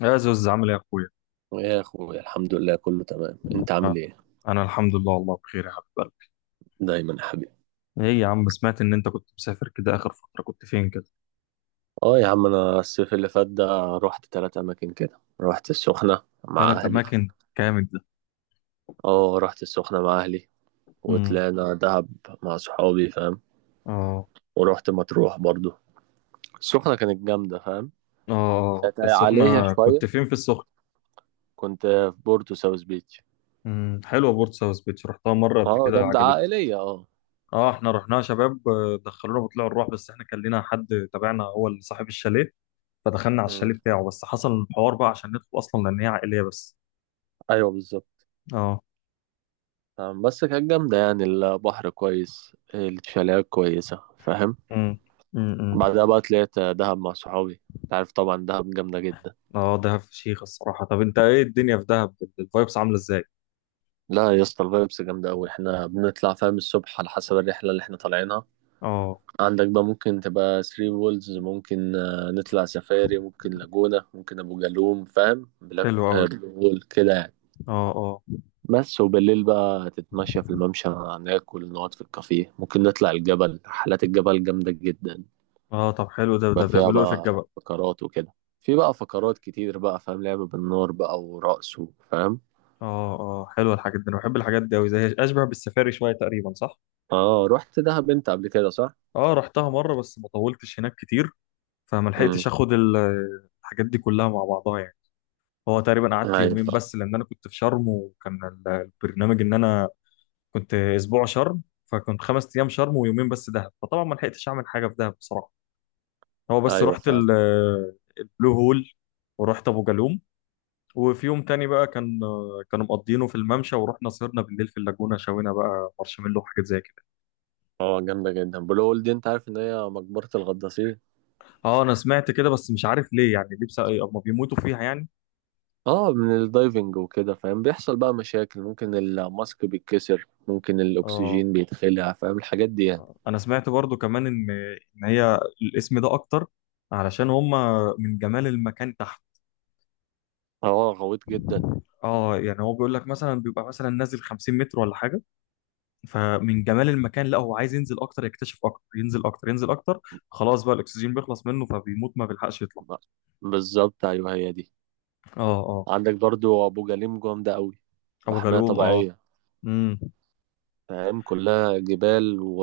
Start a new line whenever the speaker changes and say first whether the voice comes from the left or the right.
left: يا زوز، عامل ايه يا اخويا؟
right: يا اخويا الحمد لله كله تمام، انت عامل
left: آه.
right: ايه؟
left: انا الحمد لله، والله بخير يا حبيب قلبي.
right: دايما يا حبيبي.
left: ايه يا عم، سمعت ان انت كنت مسافر كده، اخر فترة كنت فين كده؟
right: اه يا عم، انا الصيف اللي فات ده رحت 3 اماكن كده. رحت السخنة مع
left: ثلاث
right: اهلي.
left: اماكن، جامد ده.
right: اه رحت السخنة مع اهلي،
left: امم.
right: وطلعنا دهب مع صحابي فاهم،
left: اه.
right: ورحت مطروح برضو. السخنة كانت جامدة فاهم.
left: اه.
right: كانت عليها
left: السخنة،
right: شوية.
left: كنت فين في السخنة؟
right: كنت في بورتو ساوث بيتش.
left: امم، حلوة بورت ساوث بيتش، رحتها مرة قبل
right: اه
left: كده،
right: جامدة
left: عجبتني.
right: عائلية، اه.
left: اه احنا رحناها شباب، دخلونا بطلوع الروح، بس احنا كان لنا حد تابعنا، هو اللي صاحب الشاليه، فدخلنا على
right: مم.
left: الشاليه بتاعه، بس حصل الحوار بقى عشان ندخل اصلا، لان هي عائلية بس.
right: ايوه بالظبط.
left: اه.
right: آه، بس كانت جامدة يعني، البحر كويس الشاليهات كويسة فاهم.
left: امم. امم.
right: بعدها بقى طلعت دهب مع صحابي. انت عارف طبعا دهب جامدة جدا.
left: اه. دهب فشيخ الصراحة. طب انت ايه الدنيا في دهب، الفايبس عاملة ازاي؟
right: لا يا اسطى، الفايبس جامدة أوي. احنا بنطلع فاهم الصبح على حسب الرحلة اللي احنا طالعينها.
left: اه.
right: عندك بقى ممكن تبقى ثري وولز، ممكن آه، نطلع سفاري، ممكن لاجونا، ممكن أبو جالوم فاهم، بلاك
left: حلو
right: آه،
left: قوي.
right: بلو هول كده يعني.
left: اه. اه.
right: بس وبالليل بقى تتمشى في الممشى، ناكل نقعد في الكافيه، ممكن نطلع الجبل. رحلات الجبل جامدة جدا.
left: اه طب حلو، ده
right: بقى
left: ده
right: فيها
left: بيعملوا ايه في
right: بقى
left: الجبل؟
right: فقرات وكده. في بقى فقرات كتير بقى فاهم، لعب بالنار بقى ورقص فاهم.
left: اه. اه. حلوة الحاجات دي، انا بحب الحاجات دي قوي، زي اشبه بالسفاري شوية تقريبا، صح؟
right: اه رحت دهب انت قبل كده صح؟
left: اه رحتها مرة بس ما طولتش هناك كتير، فما
right: امم.
left: لحقتش اخد الحاجات دي كلها مع بعضها يعني. هو تقريبا قعدت
right: ايوه
left: يومين
right: فعلا.
left: بس، لان انا كنت في شرم وكان البرنامج ان انا كنت اسبوع شرم، فكنت خمس ايام شرم ويومين بس دهب، فطبعا ما لحقتش اعمل حاجة في دهب بصراحة. هو بس
right: ايوه
left: رحت
right: فعلا.
left: البلو هول، ورحت ابو جالوم، وفي يوم تاني بقى كانوا مقضينه في الممشى، ورحنا سهرنا بالليل في اللاجونة، شوينا بقى مارشميلو وحاجات زي كده.
right: اه جامده جدا بلو هول دي. انت عارف ان هي مقبره الغطاسين.
left: اه انا سمعت كده، بس مش عارف ليه يعني، ليه بس اما بيموتوا فيها يعني؟
right: اه من الدايفنج وكده فاهم، بيحصل بقى مشاكل، ممكن الماسك بيتكسر، ممكن
left: اه
right: الاكسجين بيتخلع فاهم الحاجات دي يعني.
left: انا سمعت برضو كمان ان هي الاسم ده اكتر علشان هم من جمال المكان تحت.
right: اه غويط جدا.
left: اه يعني هو بيقول لك مثلا بيبقى مثلا نازل 50 متر ولا حاجة، فمن جمال المكان لا هو عايز ينزل اكتر، يكتشف اكتر، ينزل اكتر ينزل اكتر، خلاص بقى الاكسجين بيخلص منه فبيموت، ما بيلحقش يطلع.
right: ب- بالظبط، ايوه هي دي.
left: اه. اه.
right: عندك برضو ابو جليم جامده قوي،
left: ابو
right: محميه
left: جالوم، اه.
right: طبيعيه.
left: امم.
right: فاهم كلها جبال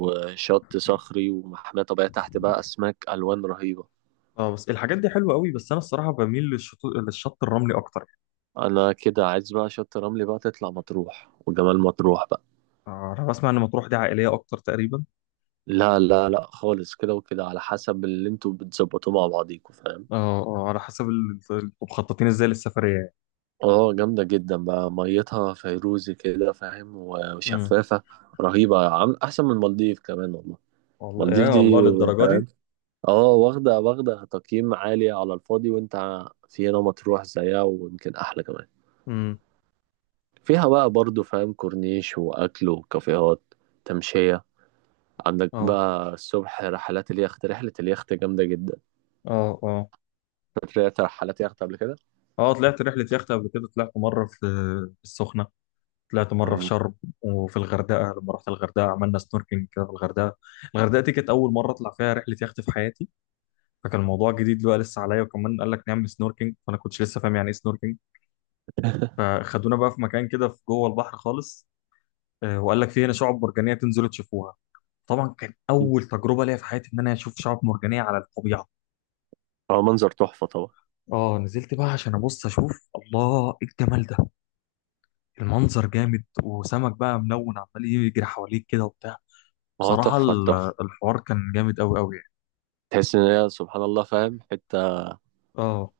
right: وشط صخري ومحميه طبيعيه، تحت بقى اسماك الوان رهيبه.
left: اه بس الحاجات دي حلوه قوي، بس انا الصراحه بميل للشط الرملي اكتر.
right: انا كده عايز بقى شط رملي، بقى تطلع مطروح وجمال مطروح بقى.
left: آه انا بسمع ان مطروح دي عائليه اكتر تقريبا.
right: لا لا لا خالص، كده وكده على حسب اللي انتوا بتظبطوه مع بعضيكوا فاهم.
left: اه. اه على حسب انتوا مخططين ازاي للسفريه يعني.
right: اه جامدة جدا بقى، ميتها فيروزي كده فاهم
left: امم.
right: وشفافة رهيبة عم، احسن من المالديف كمان والله.
left: والله يا
right: المالديف دي
left: والله للدرجه
right: فاهم،
left: دي؟
right: اه واخدة تقييم عالي على الفاضي، وانت في هنا مطروح زيها ويمكن احلى كمان.
left: امم.
right: فيها بقى برضو فاهم كورنيش واكل وكافيهات، تمشية. عندك
left: اه.
right: بقى الصبح رحلات اليخت. رحلة اليخت جامدة جدا.
left: اه. اه.
right: طلعت رحلات يخت قبل كده.
left: اه طلعت رحله يخت قبل كده، طلعت مره في السخنه، طلعت مرة في
right: مم.
left: شرم، وفي الغردقة لما رحت الغردقة عملنا سنوركينج كده في الغردقة. الغردقة دي كانت أول مرة أطلع فيها رحلة يخت في حياتي، فكان الموضوع جديد بقى لسه عليا، وكمان قال لك نعمل سنوركينج، فأنا كنتش لسه فاهم يعني إيه سنوركينج، فخدونا بقى في مكان كده في جوه البحر خالص، وقال لك في هنا شعاب مرجانية تنزلوا تشوفوها. طبعا كان أول تجربة ليا في حياتي إن أنا أشوف شعاب مرجانية على الطبيعة.
right: هو منظر تحفة طبعا.
left: اه نزلت بقى عشان ابص اشوف، الله ايه الجمال ده، المنظر جامد، وسمك بقى ملون عمال يجري حواليك كده وبتاع.
right: هو
left: بصراحة
right: تحفة تحفة.
left: الحوار كان جامد أوي أوي يعني.
right: تحس ان هي سبحان الله فاهم، حتة
left: اه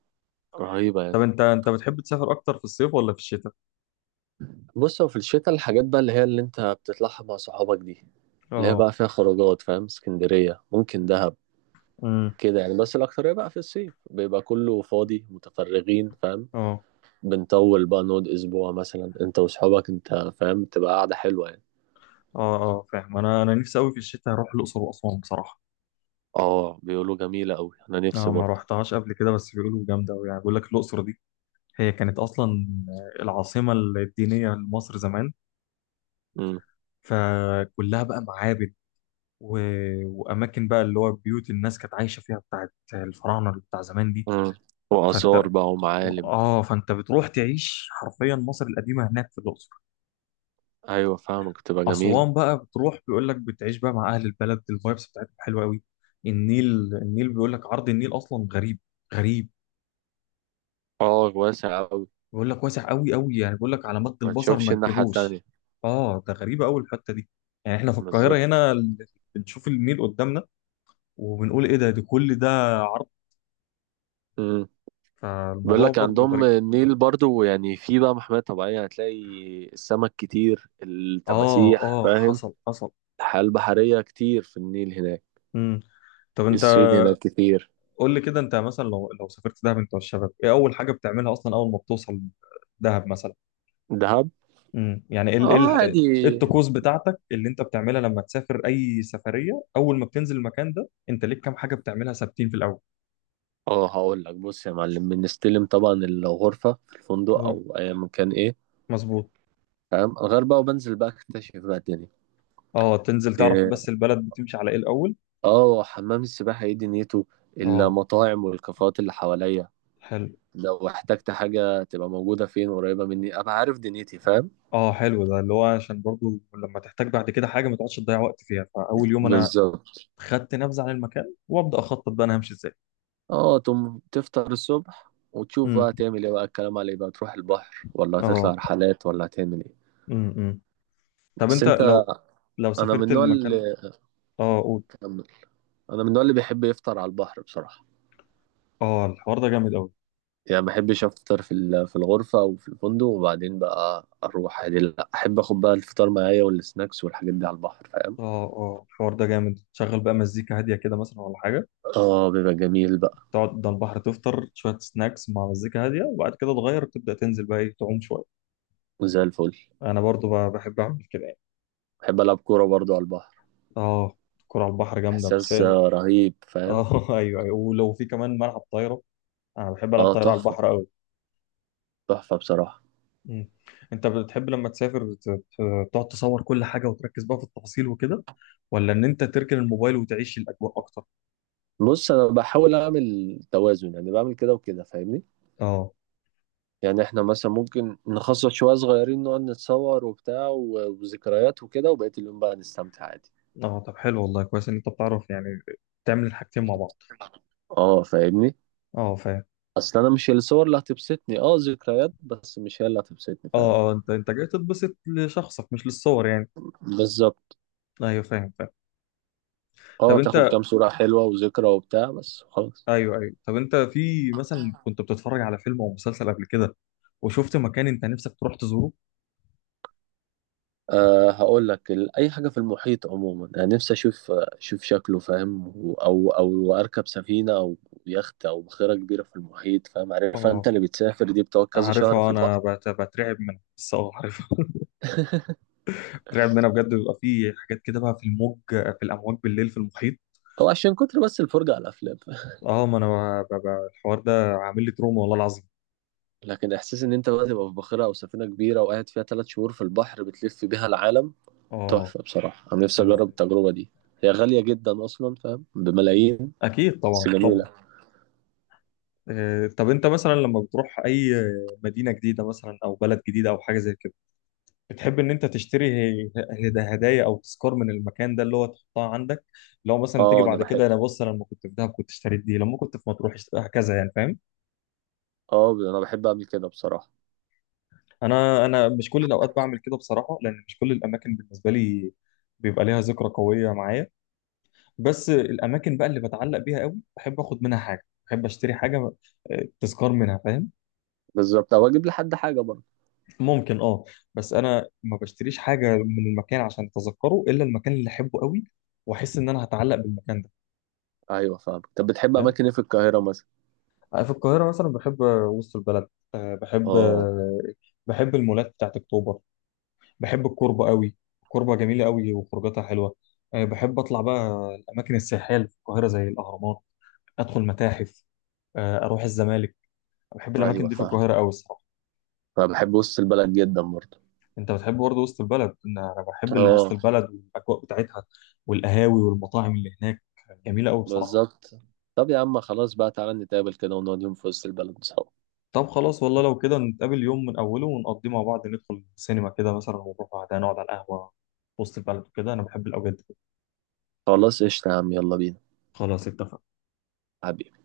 right: رهيبة يعني.
left: طب أنت بتحب تسافر أكتر في الصيف ولا في الشتاء؟
right: بص هو في الشتاء الحاجات بقى اللي هي اللي انت بتطلعها مع صحابك دي، اللي هي
left: اه.
right: بقى فيها خروجات فاهم، اسكندرية، ممكن دهب،
left: امم.
right: كده يعني. بس الأكترية بقى في الصيف، بيبقى كله فاضي متفرغين فاهم.
left: اه.
right: بنطول بقى نقعد أسبوع مثلا انت وصحابك انت، فاهم تبقى قاعدة حلوة يعني.
left: أه. أه فاهم، أنا نفسي أوي في الشتاء أروح الأقصر وأسوان بصراحة.
right: اه بيقولوا جميلة أوي، أنا نفسي
left: أه ما
right: برضه.
left: رحتهاش قبل كده، بس بيقولوا جامدة أوي يعني، بيقول لك الأقصر دي هي كانت أصلا العاصمة الدينية لمصر زمان،
right: مم.
left: فكلها بقى معابد و... وأماكن بقى اللي هو بيوت الناس كانت عايشة فيها بتاعت الفراعنة اللي بتاع زمان دي.
right: مم. وآثار
left: فأنت
right: بقى ومعالم.
left: فأنت بتروح تعيش حرفيا مصر القديمة هناك في الأقصر.
right: أيوة فاهمك، تبقى جميل.
left: أسوان بقى بتروح بيقول لك بتعيش بقى مع أهل البلد، الفايبس بتاعتهم حلوة قوي. النيل النيل بيقول لك عرض النيل أصلا غريب غريب.
right: آه واسع أوي.
left: بيقول لك واسع قوي قوي يعني، بيقول لك على مد
right: ما
left: البصر
right: تشوفش
left: ما
right: الناحية
left: تجيبوش.
right: التانية.
left: آه ده غريبة قوي الحتة دي. يعني إحنا في القاهرة هنا
right: بالظبط.
left: بنشوف النيل قدامنا، وبنقول إيه ده، ده كل ده عرض.
right: مم. بيقول
left: فالموضوع
right: لك
left: برضه
right: عندهم
left: غريب.
right: النيل برضو يعني، في بقى محمية طبيعية هتلاقي السمك كتير،
left: آه.
right: التماسيح
left: آه.
right: فاهم.
left: حصل حصل.
right: الحياة البحرية كتير في النيل هناك.
left: امم. طب أنت
right: السويد هناك كتير.
left: قول لي كده، أنت مثلا لو سافرت دهب أنت والشباب، إيه أول حاجة بتعملها أصلا أول ما بتوصل دهب مثلا؟
right: دهب.
left: يعني
right: اه
left: إيه
right: عادي.
left: الطقوس بتاعتك اللي انت بتعملها لما تسافر اي سفريه، اول ما بتنزل المكان ده انت ليك كام حاجه بتعملها ثابتين في الاول؟
right: اه هقول لك، بص يا معلم، بنستلم طبعا الغرفة في الفندق
left: اه.
right: أو أي مكان إيه،
left: مظبوط.
right: فاهم، غير بقى وبنزل بقى أكتشف بقى الدنيا.
left: اه تنزل تعرف
right: آه،
left: بس البلد بتمشي على ايه الاول.
right: اه حمام السباحة ايه دنيته،
left: اه
right: المطاعم والكافيهات اللي حواليا.
left: حلو.
right: لو احتجت حاجة تبقى موجودة فين قريبة مني، ابقى عارف دنيتي فاهم.
left: اه حلو ده اللي هو عشان برضو لما تحتاج بعد كده حاجه ما تقعدش تضيع وقت فيها، فاول يوم انا
right: بالظبط.
left: خدت نبذه عن المكان وابدا اخطط بقى انا همشي ازاي.
right: اه تم، تفطر الصبح وتشوف
left: امم.
right: بقى تعمل ايه بقى، الكلام عليه بقى تروح البحر ولا هتطلع
left: اه.
right: رحلات ولا هتعمل ايه.
left: امم. طب
right: بس
left: انت
right: انت،
left: لو
right: انا من
left: سافرت
right: النوع
left: المكان.
right: اللي
left: اه قول.
right: كمل. انا من النوع اللي بيحب يفطر على البحر بصراحة.
left: اه الحوار ده جامد قوي.
right: يعني ما بحبش افطر في الغرفة او في الفندق وبعدين بقى اروح عادي، لا احب اخد بقى الفطار معايا والسناكس والحاجات دي على البحر فاهم.
left: اه. اه الحوار ده جامد، تشغل بقى مزيكا هاديه كده مثلا ولا حاجه؟
right: اه بيبقى جميل بقى.
left: تقعد قدام البحر، تفطر شويه سناكس مع مزيكا هاديه، وبعد كده تغير تبدا تنزل بقى ايه تعوم شويه.
right: وزي الفل.
left: انا برضو بحب اعمل كده يعني.
right: بحب ألعب كورة برضو على البحر.
left: اه الكوره على البحر جامده بس
right: إحساس
left: هي.
right: آه، رهيب فاهم.
left: اه. ايوه ايوه، ولو في كمان ملعب طايره، انا بحب العب
right: اه
left: طايره على
right: تحفة.
left: البحر قوي.
right: تحفة بصراحة.
left: مم. انت بتحب لما تسافر تقعد تصور كل حاجه وتركز بقى في التفاصيل وكده، ولا ان انت تركن الموبايل وتعيش الاجواء اكتر؟
right: بص أنا بحاول أعمل توازن، يعني بعمل كده وكده فاهمني.
left: اه.
right: يعني إحنا مثلا ممكن نخصص شوية صغيرين نقعد نتصور وبتاع وذكريات وكده، وبقية اليوم بقى نستمتع عادي.
left: اه طب حلو والله، كويس ان انت بتعرف يعني تعمل الحاجتين مع بعض.
right: اه فاهمني.
left: اه فاهم.
right: أصل أنا مش الصور اللي هتبسطني، اه ذكريات، بس مش هي اللي هتبسطني فاهم.
left: اه. اه انت جاي تتبسط لشخصك مش للصور يعني.
right: بالظبط.
left: ايوه فاهم فاهم. طب
right: اه تاخد
left: انت
right: كام صورة حلوة وذكرى وبتاع بس.
left: ايوه ايوه، طب انت في مثلا
right: خلاص.
left: كنت بتتفرج على فيلم او مسلسل قبل كده وشفت مكان انت نفسك تروح تزوره؟
right: أه هقول لك، اي حاجه في المحيط عموما انا نفسي اشوف شكله فاهم، او اركب سفينه او يخت او بخيره كبيره في المحيط فاهم. عارف انت
left: اه
right: اللي بتسافر دي بتقعد كذا شهر في
left: عارفها، انا
right: البحر.
left: بترعب منها، بس اه عارفها. بترعب منها بجد، بيبقى في حاجات كده بقى في الامواج بالليل في المحيط.
right: هو عشان كتر بس الفرجه على الافلام.
left: اه ما انا الحوار ده عامل لي تروما والله العظيم.
right: لكن احساس ان انت بقى تبقى في بخيره او سفينه كبيره وقاعد فيها 3 شهور في البحر بتلف بيها العالم،
left: اه.
right: تحفه بصراحه. انا نفسي
left: ايوه
right: اجرب
left: ايوه،
right: التجربه دي. هي غاليه جدا اصلا فاهم، بملايين،
left: اكيد
right: بس
left: طبعا طبعا.
right: جميله.
left: طب انت مثلا لما بتروح اي مدينة جديدة مثلا او بلد جديدة او حاجة زي كده، بتحب ان انت تشتري هدايا او تذكار من المكان ده اللي هو تحطها عندك، لو مثلا تيجي
right: اه انا
left: بعد
right: بحب
left: كده انا بص، انا لما كنت في دهب كنت اشتريت دي، لما كنت في مطروح هكذا يعني، فاهم؟
right: اه انا بحب اعمل كده بصراحه.
left: انا مش كل الاوقات بعمل كده بصراحه، لان مش كل الاماكن بالنسبه لي بيبقى ليها ذكرى قويه معايا، بس الاماكن بقى اللي بتعلق بيها قوي بحب اخد منها حاجه، بحب اشتري حاجه، تذكار منها فاهم.
right: بالظبط، او اجيب لحد حاجه.
left: ممكن اه، بس انا ما بشتريش حاجه من المكان عشان اتذكره الا المكان اللي احبه قوي واحس ان انا هتعلق بالمكان ده.
right: ايوه فاهم. طب بتحب
left: فاهم.
right: اماكن ايه في القاهره مثلا؟
left: في القاهرة مثلا بحب وسط البلد. بحب.
right: اه.
left: بحب المولات بتاعت أكتوبر، بحب الكوربة قوي، الكوربة جميلة قوي وخروجاتها حلوة. بحب أطلع بقى الأماكن السياحية اللي في القاهرة زي الأهرامات، أدخل متاحف، أروح الزمالك. بحب الأماكن
right: ايوه
left: دي في
right: فاهم،
left: القاهرة قوي الصراحة.
right: فبحب وسط البلد جدا برضه.
left: أنت بتحب برضه وسط البلد، أنا بحب وسط
right: اه.
left: البلد والأجواء بتاعتها، والقهاوي والمطاعم اللي هناك جميلة قوي بصراحة.
right: بالظبط. طب يا عم، خلاص بقى، تعالى نتقابل كده ونقعد يوم في وسط البلد سوا.
left: طب خلاص والله لو كده نتقابل يوم من أوله ونقضيه مع بعض، ندخل السينما كده مثلا ونروح بعدها نقعد على القهوة في وسط البلد وكده، أنا بحب الأوقات دي.
right: خلاص قشطة يا عم، يلا بينا.
left: خلاص اتفقنا.
right: حبيبي.